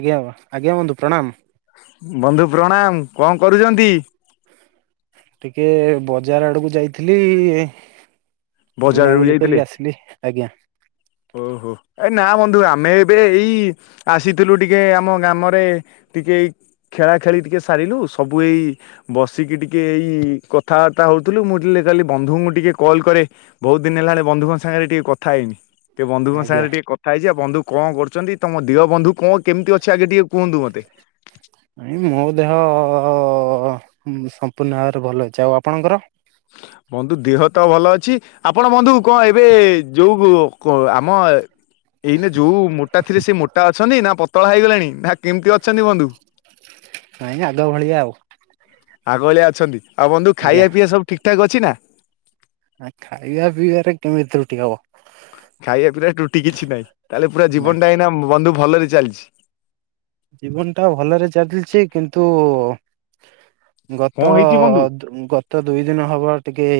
ଆଜ୍ଞା ଆଜ୍ଞା ବନ୍ଧୁ ପ୍ରଣାମ। ବନ୍ଧୁ ପ୍ରଣାମ କଣ କରୁଚନ୍ତି? ଟିକେ ବଜାର ଆଡକୁ ଯାଇଥିଲି ବଜାରକୁ ବୁଲାବୁଲି ଯାଇଥିଲେ କରିକି ଆସିଲି। ଆଜ୍ଞା। ଓହୋ ଏ ନା ବନ୍ଧୁ ଆମେ ଏବେ ଏଇ ଆସିଥିଲୁ ଟିକେ ଆମ ଗ୍ରାମରେ ଟିକେ ଖେଳା ଖେଳି ଟିକେ ସାରିଲୁ ସବୁ ଏଇ ବସିକି ଟିକେ ଏଇ କଥାବାର୍ତ୍ତା ହଉଥିଲୁ ମୁଁ କଲି ବନ୍ଧୁଙ୍କୁ ଟିକେ କଲ୍ କରେ। ବହୁତ ଦିନ ହେଲାଣି ବନ୍ଧୁଙ୍କ ସାଙ୍ଗରେ ଟିକେ କଥା ହେଇନି। ଟିକେ ବନ୍ଧୁଙ୍କ ଆଜ୍ଞା ସାଙ୍ଗରେ ଟିକେ କଥା ହେଇଯିବା ବନ୍ଧୁ କଣ କରୁଚନ୍ତି ତମ ଦିଅ ବନ୍ଧୁ କଣ କେମିତି ଅଛନ୍ତି ଆଗେ ଟିକେ କୁହନ୍ତୁ ମତେ? ମୋ ଦେହ ହ ସମ୍ପୂର୍ଣ୍ଣ ଭାବରେ ଭଲ ଅଛି ଆଉ ଆପଣଙ୍କର? ବନ୍ଧୁ ଦେହ ତ ଭଲ ଅଛି ଆପଣ ବନ୍ଧୁ କଣ ଏବେ ଯୋଉ କ ଆମ ଏଇନେ ଯୋଉ ମୋଟା ଥିଲେ ସେ ମୋଟା ଅଛନ୍ତି ନା ପତଳା ହେଇଗଲେଣି ନା କେମତି ଅଛନ୍ତି ବନ୍ଧୁ? ନାଇଁ ଆଗ ଭଳିଆ ଆଉ ଆଗ ଭଳିଆ ଅଛନ୍ତି ଆଉ ବନ୍ଧୁ ଆଜ୍ଞା ଖାଇବା ପିଇବା ସବୁ ଠିକ ଠାକ ଅଛି ନା। ଖାଇବା ପିଇବାରେ କେମିତି ତ୍ରୁଟି ହବ। ଖାଇବା ପିଇବା ଟୁଟି କିଛି ନାହିଁ ତାହେଲେ ପୁରା ନାଇଁ ଜୀବନଟା ଏଇନା ବନ୍ଧୁ ଭଲରେ ଚାଲିଚି। ଜୀବନ ଟା ଭଲରେ ଚାଲିଚି କିନ୍ତୁ କଣ ଗତ ହେଇଛି ବନ୍ଧୁ ଗତ ଦୁଇ ଦିନ ହବ ଟିକେ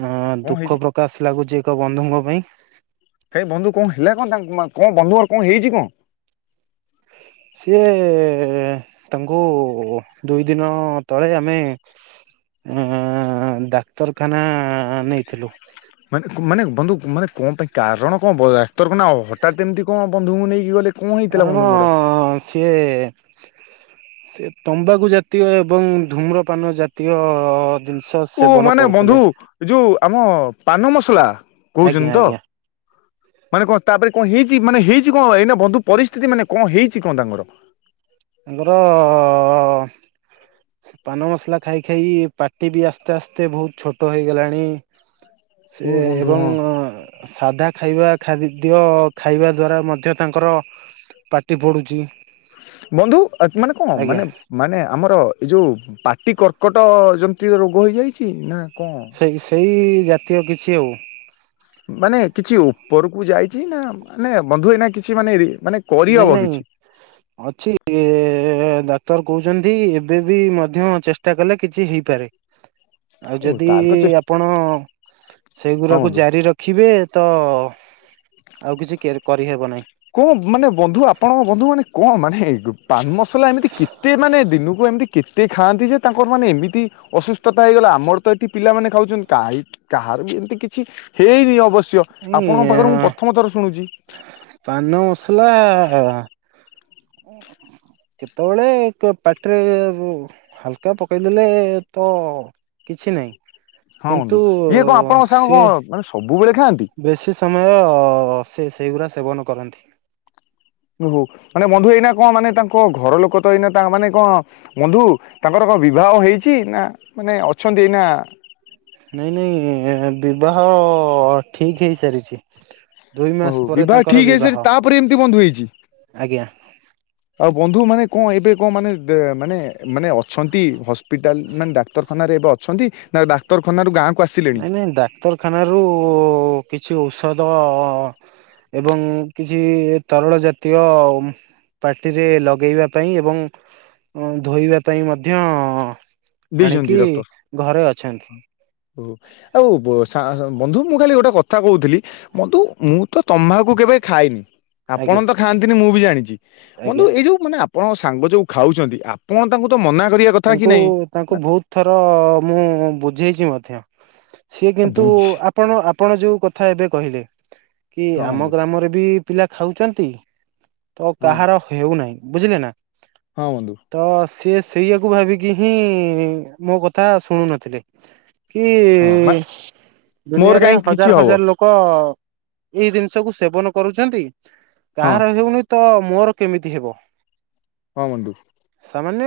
ଅ କଣ ଦୁଃଖ ହେଇଛି ପ୍ରକାଶ ଲାଗୁଚି ଏକ ବନ୍ଧୁଙ୍କ ପାଇଁ। ହେ ବନ୍ଧୁ କଣ ହେଲା କଣ ତାଙ୍କୁ କଣ ବନ୍ଧୁଙ୍କର କଣ ହେଇଛି କଣ? [inaudible] ସିଏ ତାଙ୍କୁ ଦୁଇ ଦିନ ତଳେ ଆମେ ଆ ଡାକ୍ତରଖାନା ନେଇଥିଲୁ। ମାନେ ମାନେ ବନ୍ଧୁ ମାନେ କଣ ପାଇଁ କାରଣ କଣ ବ ଡାକ୍ତରଖାନା ହଠାତ ଏମିତି କଣ ବନ୍ଧୁଙ୍କୁ ନେଇକି ଗଲେ। କଣ ହେଇଥିଲା କାରଣ ବନ୍ଧୁଙ୍କର? ସିଏ ସେ ତମ୍ବାକୁ ଜାତୀୟ ଏବଂ ଧୂମ୍ରପାନ ଜାତୀୟ ଜିନିଷ ଓ ସେବନ ମାନେ କରୁଥିଲେ। ବନ୍ଧୁ ଯୋଉ ଆମ ପାନ ମସଲା ଆଜ୍ଞା କହୁଛନ୍ତି ତ? ଆଜ୍ଞା। ମାନେ କଣ ତାପରେ କଣ ହେଇଚି ମାନେ ହେଇଚି କଣ ଏଇନା ବନ୍ଧୁ ପରିସ୍ଥିତି ମାନେ କଣ ହେଇଚି କଣ ତାଙ୍କର? ତାଙ୍କର ପାନ ମସଲା ଖାଇ ଖାଇ ପାଟି ବି ଆସ୍ତେ ଆସ୍ତେ ବହୁତ ଛୋଟ ହେଇଗଲାଣି। ଓ ସେ ବନ୍ଧୁ ଏବଂ ହଁ। ସାଧା ଖାଇବା ଖାଦ୍ୟ ଓ ଖାଇବା ଦ୍ୱାରା ମଧ୍ୟ ତାଙ୍କର ପାଟି ପଡ଼ୁଚି। ବନ୍ଧୁ ଆ ମାନେ କଣ ମାନେ ମାନେ ଆମର ଏଇ ଯୋଉ ପାଟି କର୍କଟ ଯେମିତି ରୋଗ ହେଇଯାଇଚି ନା? କଣ ସେଇ ସେଇ ଜାତୀୟ କିଛି ଆଉ। ମାନେ କିଛି ଉପରକୁ ଯାଇଚି ନା ମାନେ ବନ୍ଧୁ ଏଇନା କିଛି ମାନେ ମାନେ ନାଇଁ କରିହବ ନାଇଁ କିଛି? ଅଛି ଡାକ୍ତର କହୁ ଚନ୍ତି ଏବେ ବି ମଧ୍ୟ ଚେଷ୍ଟା କଲେ କିଛି ହେଇପାରେ। ଆଉ ଓ ଯଦି ତାହେଲେ ତ ଚେଷ୍ଟା ଆପଣ ହଁ ସେଇଗୁଡାକୁ ବନ୍ଧୁ। ଜାରି ରଖିବେ। ତ ଆଉ କିଛି କେର କରିହେବ ନାହିଁ। କଣ ମାନେ ବନ୍ଧୁ ଆପଣଙ୍କ ବନ୍ଧୁ ମାନେ କଣ ମାନେ ପାନ ମସଲା ଏମିତି କେତେ ମାନେ ଦିନକୁ ଏମିତି କେତେ ଖାଆନ୍ତି ଯେ ତାଙ୍କର ମାନେ ଏମିତି ଅସୁସ୍ଥତା ହେଇଗଲା ଆମର ତ ଏଠି ପିଲାମାନେେ ଖାଉଚନ୍ତି କାହି କାହାର ବି ଏମିତି କିଛି ହେଇନି ଅବଶ ୟ ଆପଣଙ୍କ ଏଇ ପାଖରୁ ମୁଁ ପ୍ରଥମ ଥର ଶୁଣୁଚି। ସାଲା କେତେବେଳେ କ ପାଟିରେ ହାଲକା ପକେଇଦେଲେ ତ କିଛିନାହିଁ ହଁ ବନ୍ଧୁ କିନ୍ତୁ ଇଏ କଣ ଆପଣଙ୍କ ସାଙ୍ଗ କଣ ସିଏ ମାନେ ସବୁବେଳେ ଖାଆନ୍ତି ବେଶୀ ସମୟ ସେ ସେଇଗୁଡ଼ା ସେବନ କରନ୍ତି। ଓହୋ ମାନେ ବନ୍ଧୁ ଏଇନା କଣ ମାନେ ତାଙ୍କ ଘର ଲୋକ ତ ଏଇନା ମାନେ କଣ ବନ୍ଧୁ ତାଙ୍କର କଣ ବିବାହ ହେଇଚି ନା ମାନେ ଅଛନ୍ତି ଏଇନା ନାଇଁ ନାଇଁ ବିବାହ ଠିକ ହେଇସାରିଚି। ହଉ ବିବାହ ଠିକ ହେଇ ସାରି ତାପରେ ଏମିତି ବନ୍ଧୁ ହେଇଚି। ଆଜ୍ଞା ଆଉ ବନ୍ଧୁ ମାନେ କଣ ଏବେ କଣ ମାନେ ମାନେ ମାନେ ଅଛନ୍ତି ହସ୍ପିଟାଲ ମାନେ ଡାକ୍ତରଖାନାରେ ଏବେ ଅଛନ୍ତି ନା ଡାକ୍ତରଖାନାରୁୁ ଗାଁ ନାଇଁ ନାଇଁ ଡାକ୍ତରଖାନାରୁୁ କିଛି ଔଷଧ ଏବଂ କିଛି ତରଳ ଜାତୀୟ ପାଟିରେ ଲଗେଇବା ପାଇଁ ଏବଂ ଧୋଇବା ପାଇଁ ମଧ୍ୟ ଦେଇଛନ୍ତି ଆଣିକି ଡକ୍ଟର? ଘରେ ଅଛନ୍ତି। ଓହୋ ଆଉ ସା ବନ୍ଧୁ ମୁଁ ଖାଲି ଗୋଟେ କଥା କହୁଥିଲି ବନ୍ଧୁ ମୁଁ ତ ତମାଖୁ କେବେ ଖାଇନି ଆପଣ ଆଜ୍ଞା ତ ଖାଆନ୍ତିନି ମୁଁ ବି ଜାଣିଛି। ବନ୍ଧୁ ଆଜ୍ଞା ଏଇ ଯୋଉ ମାନେ ଆ ଆପଣ ସାଙ୍ଗ ଯୋଉ ଖାଉଛନ୍ତି ଆପଣ ତାଙ୍କୁ ତ ମନା କରିବା କଥା କି ତାଙ୍କୁ ନାଇଁ। ତାଙ୍କୁ ନା ବହୁତ ଥର ମୁଁ ବୁଝେଇଛି ମଧ୍ୟ ସିଏ କିନ୍ତୁ ବୁଝି ଆପଣ ଆପଣ ଯୋଉ କଥା ଏବେ କହିଲେ କି ହଁ ଆମ ବନ୍ଧୁ ଗ୍ରାମରେ ବି ପିଲା ଖାଉଛନ୍ତି ତ ହଁ କାହାର ହେଉନାହିଁ। ବୁଝିଲେ ନା। ହଁ ବନ୍ଧୁ। ସେ ସେଇଆକୁ ଭାବିକି ହିଁ ମୋ କଥା ଶୁଣୁ ନଥିଲେ। କି ହଁ ମା ମୋର ଦୁନିଆରେ କାହିଁକି କିଛି ହଜାର ହବ ହଜାର ଲୋକ ଏଇ ଜିନିଷକୁୁ ସେବନ କରୁଛନ୍ତି ହଁ କାହାର ହେଉନି ତ ମୋର କେମିତି ହେବ? ହଁ ବନ୍ଧୁ। ସାମାନ୍ୟ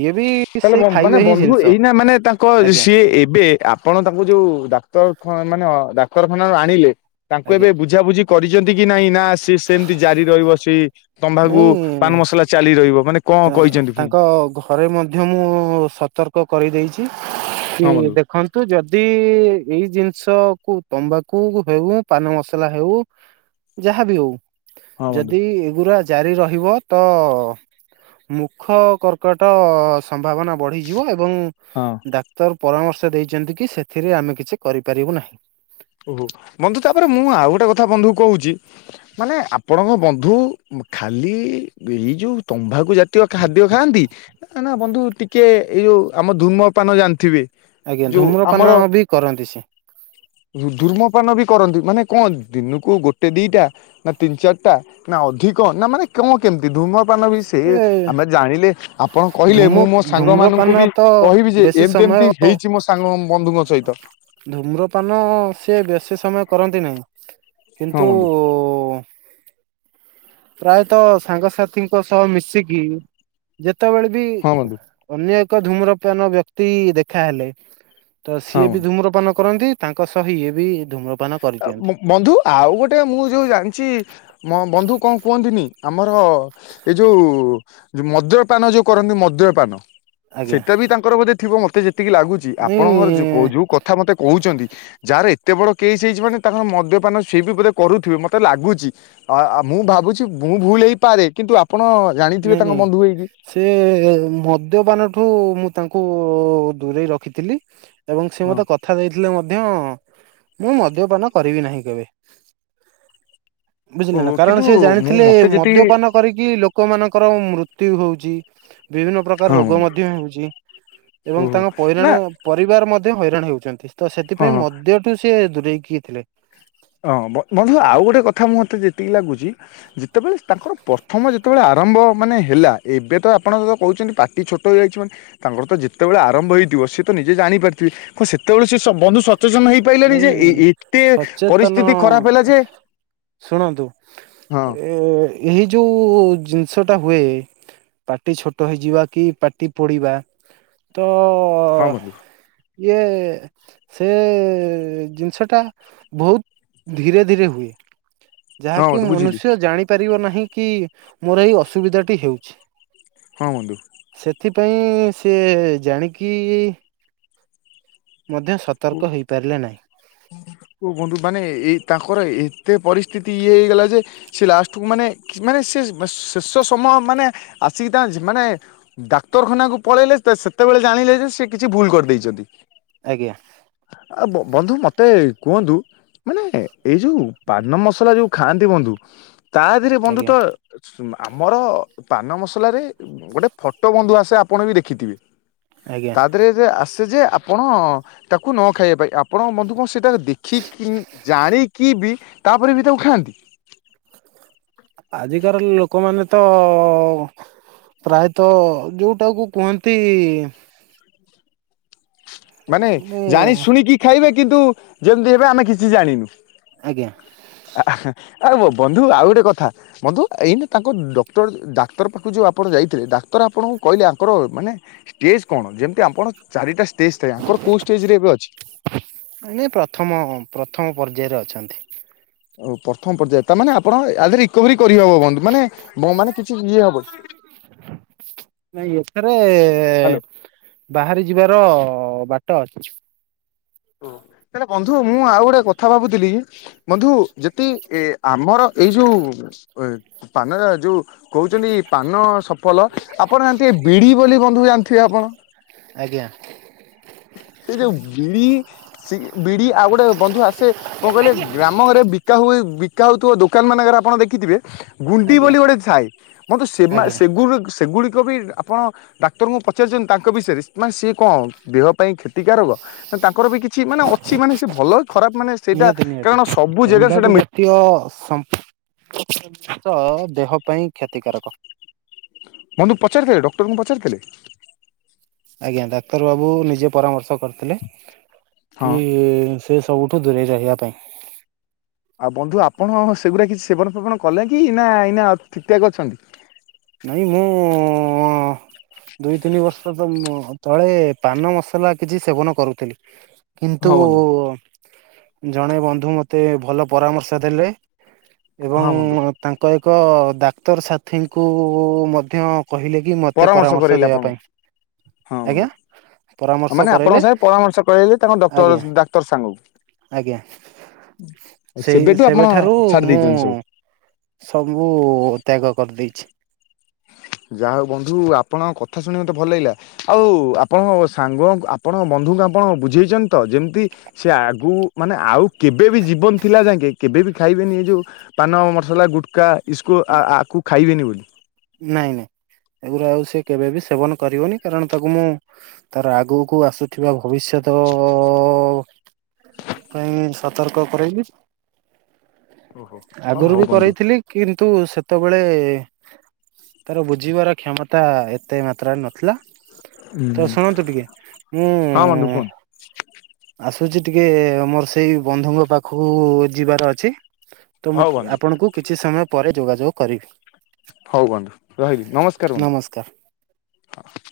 ଇଏ ବି ତାହାଲେ ସେଇ ମାନେ ଖାଇବା ହିଁ ବନ୍ଧୁ ଜିନିଷ ଏଇ ନା ମାନେ ତାଙ୍କ ଆଜ୍ଞା ସିଏ ଏବେ ଆପଣ ତା ଯୋଉ ଡାକ୍ତର ମାନେ ଡାକ୍ତରଖାନାରୁ ଆଣିଲେ ତାଙ୍କୁ ଏବେ ଆଜ୍ଞା ବୁଝା ବୁଝି କରିଛନ୍ତି କି ନାଇଁ ନା ସେ ସେମିତି ଜାରି ରହିବ ସେଇ ତମାଖୁ ନାଇଁ ପାନ ମସଲା ଚାଲି ରହିବ ମାନେ କଣ କହିଛନ୍ତି ପୁଣି ତାଙ୍କ ଘରେ ମଧ୍ୟ ମୁଁ ସତର୍କ କରିଦେଇଛି। କି ହଁ ବନ୍ଧୁ ଦେଖନ୍ତୁ ଯ ଯଦି ଏଇ ଜିନିଷ କୁ ତମ୍ୱାଖୁ ହେଉ ପାନ ମସଲା ହେଉ ଯାହାବି ହଉ ହଁ ବନ୍ଧୁ ଯଦି ଏଗୁରା ଜାରି ରହିବ ତ ମୁଖ କର୍କଟ ସମ୍ଭାବନା ବଢିଯିବ। ଏ ଏବଂ ହଁ। ଡାକ୍ତର ପରାମର୍ଶ ଦେଇଛନ୍ତି କି ସେଥିରେ ଆମେ କିଛି କରିପାରିବୁ ନାହିଁ। ଓହୋ ବନ୍ଧୁ ତାପରେ ମୁଁ ଆଉ ଗୋଟେ କଥା ବନ୍ଧୁ କହୁଛି ମାନେ ଆପଣଙ୍କ ବନ୍ଧୁ ଖାଲି ଏଇ ଯୋଉ ତମ୍ୱାଖୁ ଜାତୀୟ ଖାଦ୍ୟ ଖାଆନ୍ତି ନା ନା ବନ୍ଧୁ ଟିକେ ଏଇ ଯଉ ଆମ ଧୂମପାନ ଜାଣିଥିବେ ଆଜ୍ଞା ଯୋଉ ଧୂମ୍ରପାନ ବି କରନ୍ତି ସେ ଧୁମପାନ ବି କରନ୍ତି। ମାନେ କଣ ଦିନକୁ ଗୋଟେ ଦିଟା ନା ତିନି ଚାରିଟା ନା ଅଧି କଣ ନା ମାନେ କଣ କେମିତି ଧୁମ ପାନ ବି ସେ ଏ ଆମେ ଜାଣିଲେ ଆପଣ କହିଲେ ଧୂମ ମୁଁ ମୋ ସାଙ୍ଗ ମାନଙ୍କୁ ଧୂମ୍ରପାନ ବି ତ କହିବି ଯେ ବେଶୀ ଏମତି ସମୟ କେମତି ହେଇଛି ମୋ ସାଙ୍ଗ ବନ୍ଧୁଙ୍କ ସହିତ। ଧୂମ୍ରପାନ ସେିବେଶୀ ସମୟ କରନ୍ତି ନାହିଁ। ହଁ କିନ୍ତୁ ବନ୍ଧୁ ପ୍ରାୟତଃ ସାଙ୍ଗସାଥିଙ୍କ ସହ ମିଶିକି ଯେ ସେତେବେଳେ ବି ହଁ ବନ୍ଧୁ ଅନ୍ୟ ଏକ ଧୂମ୍ରପାନ ବ୍ୟକ୍ତି ଦେଖାହେଲେ ତ ହଁ ସିଏ ବି ବନ୍ଧୁ ଧୁମ୍ରପାନ କରନ୍ତି ତାଙ୍କ ସହ ଇଏ ବି ଧୁମ୍ରପ ବନ୍ଧୁ ଆଉ ଗୋଟେ ମୁଁ ଯୋଉ ଜାଣିଛି ବନ୍ଧୁ କଣ କୁହନ୍ତିନି ଆମର ଏଇ ଯୋଉ ମଦ୍ୟପାନ ଯୋଉ କରନ୍ତି ମଦ୍ୟପାନ ଆଜ୍ଞା ସେଇଟା ବି ତାଙ୍କର ବୋଧେ ଥିବ ମତେ ଯେତିକି ଲାଗୁଛି ନାଇଁ ଆପଣଙ୍କର ଯୋଉ କଥା ମତେ କହୁଛନ୍ତି ଯାହାର ଏତେ ବଡ କେହି ଚି ମାନେ ତା ମଦ୍ୟପାନ ସିଏ ବି ବୋଧେ କରୁଥିବେ ମତେ ଲାଗୁଛି ଆ ମୁଁ ଭାବୁଛି ମୁଁ ଭୁଲ ପାରେ କିନ୍ତୁ ଆ ନାଇଁ ନାଇଁ ସେ ମଦ୍ୟପାନଠୁ ମୁଁ ତାଙ୍କୁ ଠୁ ଦୂରେଇ ରଖିଥିଲି ଏବଂ ସେ ହଁ ମତେ କଥା ଦେଇଥିଲେ ମଧ୍ୟ ମୁଁ ମଦ୍ୟପାନ କରିବି ନାହିଁ କେବେ। ବୁଝିଲେ ନା ଓହୋ କାରଣ କିନ୍ତୁ ସେ ମୁଁ ଜାଣିଥିଲେ ମତେ ଯେତିକି ମଦ୍ୟପାନ କରିକି ଲୋ ମାନଙ୍କର ମୃତ୍ୟୁ ହଉଚି ବିଭିନ୍ନ ପ୍ରକାର ହଁ ରୋଗ ବନ୍ଧୁ ମଧ୍ୟ ହେଉଚି ଏବଂ ଓହୋ ତାଙ୍କ ନା ପଇରାଣ ପରିବାର ମଧ୍ୟ ହଇ ରାଣ ହେଉଚନ୍ତି ତ ହଁ। ସେଥିପାଇଁ ମଦିୟ ଠୁ ସିଏ ଦୂରେଇକି ଥିଲେ। ହଁ ବ ବନ୍ଧୁ ଆଉ ଗୋଟେ କଥା ମୁଁ ମତେ ଯେତିକି ଲାଗୁଚି ଯେତେବେଳେ ତାଙ୍କର ପ୍ରଥମ ଯେତେବେଳେ ଆ ଆରମ୍ଭ ମାନେ ହେଲା ଏବେ ତ ଆପଣ ଯଉ କହୁଛନ୍ତି ପାଟି ଛୋଟ ହେଇଯାଇଚି ମାନେ ତାଙ୍କର ତ ଯେତେବେଳେ ଆରମ୍ଭ ହୋଇଇଥ ଥି ସେ ତ ନିଜେ ଜାଣି ପାରିଥିବେ ସେତେବେଳେ ସେ ବନ୍ଧୁ ସଚେତନ ହେଇପାରିଲାନି ଯେ ଏ ଏ ଏତେ ପରି ନ ଶୁଣନ୍ତୁ ହଁ ଏ ଏହି ଯୋଉ ଜିନିଷଟା ହୁଏ ପାଟି ଛୋଟ ହେଇଯିବା କି ପାଟି ପଡିବା ତ ହଁ ତ ବନ୍ଧୁ ଇଏ ସେ ଜିନିଷ ଟା ବହୁତ ଧୀରେ ଧୀରେ ହୁଏ। ହଁ ଯାହାକି ବନ୍ଧୁ ବୁଝିଲି ମନୁଷ୍ୟ ଜାଣି ପାରିବ ନାହିଁ କି ମୋର ଏଇ ଅସୁବିଧାଟି ହେଉଛି। ହଁ ବନ୍ଧୁ। ପାଇଁ ସେ ଜାଣିକି ମଧ୍ୟ ଓ ସତର୍କ ହେଇପାରିଲେ ନାହିଁ ଓ ବନ୍ଧୁ ମାନେ ଏଇ ତାଙ୍କ ଙ୍କର ଏତେ ପରିସ୍ଥିତି ଇଏ ହେଇଗଲା ଯେ ସେ ଲାଷ୍ଟକୁ ମାନେ ମାନେ ସେ ଶେଷ ସମୟ ମାନେ ଆସିକି ମାନେ ଡାକ୍ତରଖାନା କୁ ପଳେଇଲେ ସେତେବେଳେ ଜାଣିଲେ ଯେ ସେ କିଛି ଭୁଲ କର ଦେଇଛନ୍ତି। ଆଜ୍ଞା। ଆଉ ବନ୍ଧୁ ମୋତେ କୁହନ୍ତୁ ମାନେ ଏଇ ଯୋଉ ପାନ ମସଲା ଯଉଁ ଖାଆନ୍ତି ବନ୍ଧୁ ତା ଦେହରେ ବନ୍ଧୁ ତ ଆଜ୍ଞା ଆମର ପାନ ମସଲାରେ ଗୋଟେ ଫଟୋ ବନ୍ଧୁ ଆସେ ଆପଣ ବି ଦେଖିଥିବେ ଆଜ୍ଞା ତା ଦେହରେ ଯେ ଆସେ ଯେ ଆପଣ ତାକୁ ନ ଖାଇବା ପାଇଁ ଆପଣ ବନ୍ଧୁ କଣ ସେଇଟା ଦେଖିକି ଜାଣିକି ବି ତାପରେ ବି ତାକୁ ଖାଆନ୍ତି। ଆଜିକାର ଲୋକମାନେ ତ ପ୍ରାୟତଃ ଯୋଉଟାକୁ କୁହନ୍ତି ମାନେ ଜାଣି ଶୁଣିକି ଖାଇବେ। କିନ୍ତୁ ଯେମିତି ହେବେ ଆମେ କିଛି ଜାଣିନୁ। ଆଜ୍ଞା ଆ। ଆ ହ ବନ୍ଧୁ ଆଉ ଗୋଟେ କଥା। ବନ୍ଧୁ ଏଇନା ତାଙ୍କୁ ଡକ୍ଟର ଡାକ୍ତର ପାଖକୁ ଯୋଉ ଆପଣ ଯାଇଥିଲେ! ଡାକ୍ତର ଆପଣଙ୍କୁ କହିଲେ ଆଙ୍କର ମାନେ ଷ୍ଟେଜ କଣ। ଯେମତି ଆପଣ ଚାରିଟା ଷ୍ଟେଜ୍ ଥାଏ ଆଙ୍କର କୋଉ ଷ୍ଟେଜରେ ଏବେ ଅଛି? [inaudible] ମାନେ ପ୍ରଥମ ପ୍ରଥମ ପର୍ଯ୍ୟାୟରେ ଅଛି। ଅଛନ୍ତି। ଓଉ ପ୍ରଥମ ପର୍ଯ୍ୟାୟ। ତା ମାନେ ଆପଣ ରିକଭରି କରିହବ ବନ୍ଧୁ ମାନେ ମାନେ କିଛି ଇଏ ହବନି। ନାଇଁ ଏଥିରେ ହ୍ୟାଲୋ। ବାହାରି ଯିବାର ହଁ ବାଟ ଅଛି। ହେଲେ ବନ୍ଧୁ ମୁଁ ଆଉ ଗୋଟେ କଥା ଭାବୁଥିଲି। ବନ୍ଧୁ ଯଦି ଏ ଆମର ଏଇ ଯୋଉ ଏ ପାନରା ଯୋଉ କହୁଛନ୍ତି ପାନ ସଫଲ। ଆପଣ ଜାଣିଥିବେ ବିଡି ବୋଲି ବନ୍ଧୁ ଜାଣିଥିବେ ଆପଣ। ଆଜ୍ଞା। ସେ ଯୋଉ ବିଡ଼ି ସେଇ ବିଡ଼ି ଆଉ ଗୋଟେ ବନ୍ଧୁ ଆସେ, କଣ କହିଲେ ଗ୍ରାମରେ ବିକା ହୁଏ। ବିକାହଉଥିବ ଦୋକାନ ମାନଙ୍କରେ ଆପଣ ଦେଖିଥିବେ। ଗୁଣ୍ଡି ଆଜ୍ଞା ବୋଲି ଗୋଟେ ଥାଏ। ମୋତେ ସେ ମା ଆଜ୍ଞା ସେଗୁ ସେଗୁଡିକ କବି ଆପଣ ଡାକ୍ତରଙ୍କୁ ପଚାରିଛନ୍ତି ତାଙ୍କ ବିଷୟରେ ମାନେ ସିଏ କଣ ଦେହ ପାଇଁ କ୍ଷତି ଟିକା ରୋଗ ତାଙ୍କର ବି କିଛି ମାନେ ଅଛି। ମାନେ ସେ ଭଲ ଖରାପ ମାନେ ସେଇଟା ନିହାତି ନିହାତି କାରଣ ସବୁ ଜାଗାରେ ତମ୍ବାଖୁ ସେଇଟା ମିଳି ଜାତୀୟ [unintelligible] ଦେହ ପାଇଁ କ୍ଷତିକାରକ। ବନ୍ଧୁ ପଚାରିଥିଲେ। ଡକ୍ଟରଙ୍କୁ ପଚାରିଥିଲେ? ଆଜ୍ଞା ଡାକ୍ତର ବାବୁ ନିଜେ ପରାମର୍ଶ କରିଥିଲେ। ହଁ କି ସେ ସବୁଠୁ ଦୂରେଇ ରହିବା ପାଇଁ। ଆଉ ବନ୍ଧୁ ଆପଣ ସେଗୁଡା କିଛି ସେବନ ଫେବନ କଲେ କି ନା ଏଇନା ଠିକ୍ ଠାକ୍ ଅଛନ୍ତି। ନାଇଁ ମୁଁ ଦୁଇ ତିନି ବର୍ଷ ତ ତଳେ ପାନ ମସଲା କିଛି ସେବନ କରୁଥିଲି। କିନ୍ତୁ ହଁ ବନ୍ଧୁ। ଜଣେ ବନ୍ଧୁ ମୋତେ ଭଲ ପରାମର୍ଶ ଦେଲେ। ଏବଂ ହଁ ବନ୍ଧୁ ତାଙ୍କ ଏକ ଡାକ୍ତର ସାଥୀଙ୍କୁ ମଧ୍ୟ କହିଲେ କି ମୋତେ ପରାମର୍ଶ କରେଇଲେ ଦେବା ଆପଣଙ୍କୁ ପାଇଁ। ହଁ ଆଜ୍ଞା ବନ୍ଧୁ। ପରାମର୍ଶ ମାନେ ଆପଣଙ୍କ କରାଇଲେ ସାଙ୍ଗେ ପରାମର୍ଶ କରେଇଲେ ତାଙ୍କ ଡକ୍ଟର ଆଜ୍ଞା ଡାକ୍ତର ଆଜ୍ଞା ସାଙ୍ଗକୁ। ସେଇ ସେବେଠୁ ଆପଣ ସେବେଠାରୁ ଛାଡି ମୁଁ ଦେଇଛନ୍ତି ସବୁ। ସବୁ ତ୍ୟାଗ କରିଦେଇଛି। ଯାହା ହଉ ବନ୍ଧୁ ଆପଣଙ୍କ କଥା ଶୁଣ ମତେ ଭଲ ଲାଗିଲା। ଆଉ ଆପଣଙ୍କ ସାଙ୍ଗ ଆପଣଙ୍କ ବ ନ୍ଧୁଙ୍କୁ ଆପଣ ବୁଝେଇଛନ୍ତି ତ ଯେମିତି ସେ ଆଗୁ ମାନେ ଆଉ କେବେ ବି ଜୀବନ ଥିଲା ଯାଙ୍କେ କେବେ ବି ଖାଇବେନି ଏ ଯେଉଁ ପାନ ମସଲା ଗୁଟକା ଇସ୍କୁ ଆ ଆ ଆକୁ ଖାଇବେନି ବୋଲି। ନାଇଁ ନାଇଁ ଏଗୁରା ଆଉ ସେ କେବେ ବି ସେବନ କରିବନି କାରଣ ତାକୁ ମୁଁ ତାର ଆଗକୁ ଆସୁଥିବା ଭବିଷ୍ୟତ ପାଇଁ ସତର୍କ କରାଇବି। ଓହୋ ଆଗରୁ ହଉ ବି ବନ୍ଧୁ। କରରେଇଥିଲି କିନ୍ତୁ ସେତେବେଳେ ତାର ବୁଝିବାର କ୍ଷମତା ଏତେ ମାତ୍ରାରେ ନଥିଲା। ତ ହୁଁ। ଶୁଣନ୍ତୁ ଟିକେ ମୁଁ ହଁ ବନ୍ଧୁ କୁହନ୍ତୁ ଆସ ଟୁଛି ଟିକେ ମୋର ସେଇ ବନ୍ଧୁଙ୍କ ପାଖକୁ ଯିବାର ଅଛି। ତ ମୁଁ ହଉ ବନ୍ଧୁ ଆପଣଙ୍କୁ କିଛି ସମୟ ପରେ ଯୋଗାଯୋଗ କରିବି। ହଉ ବନ୍ଧୁ ରହିଲି ନମସ୍କାର ବନ୍ଧୁ।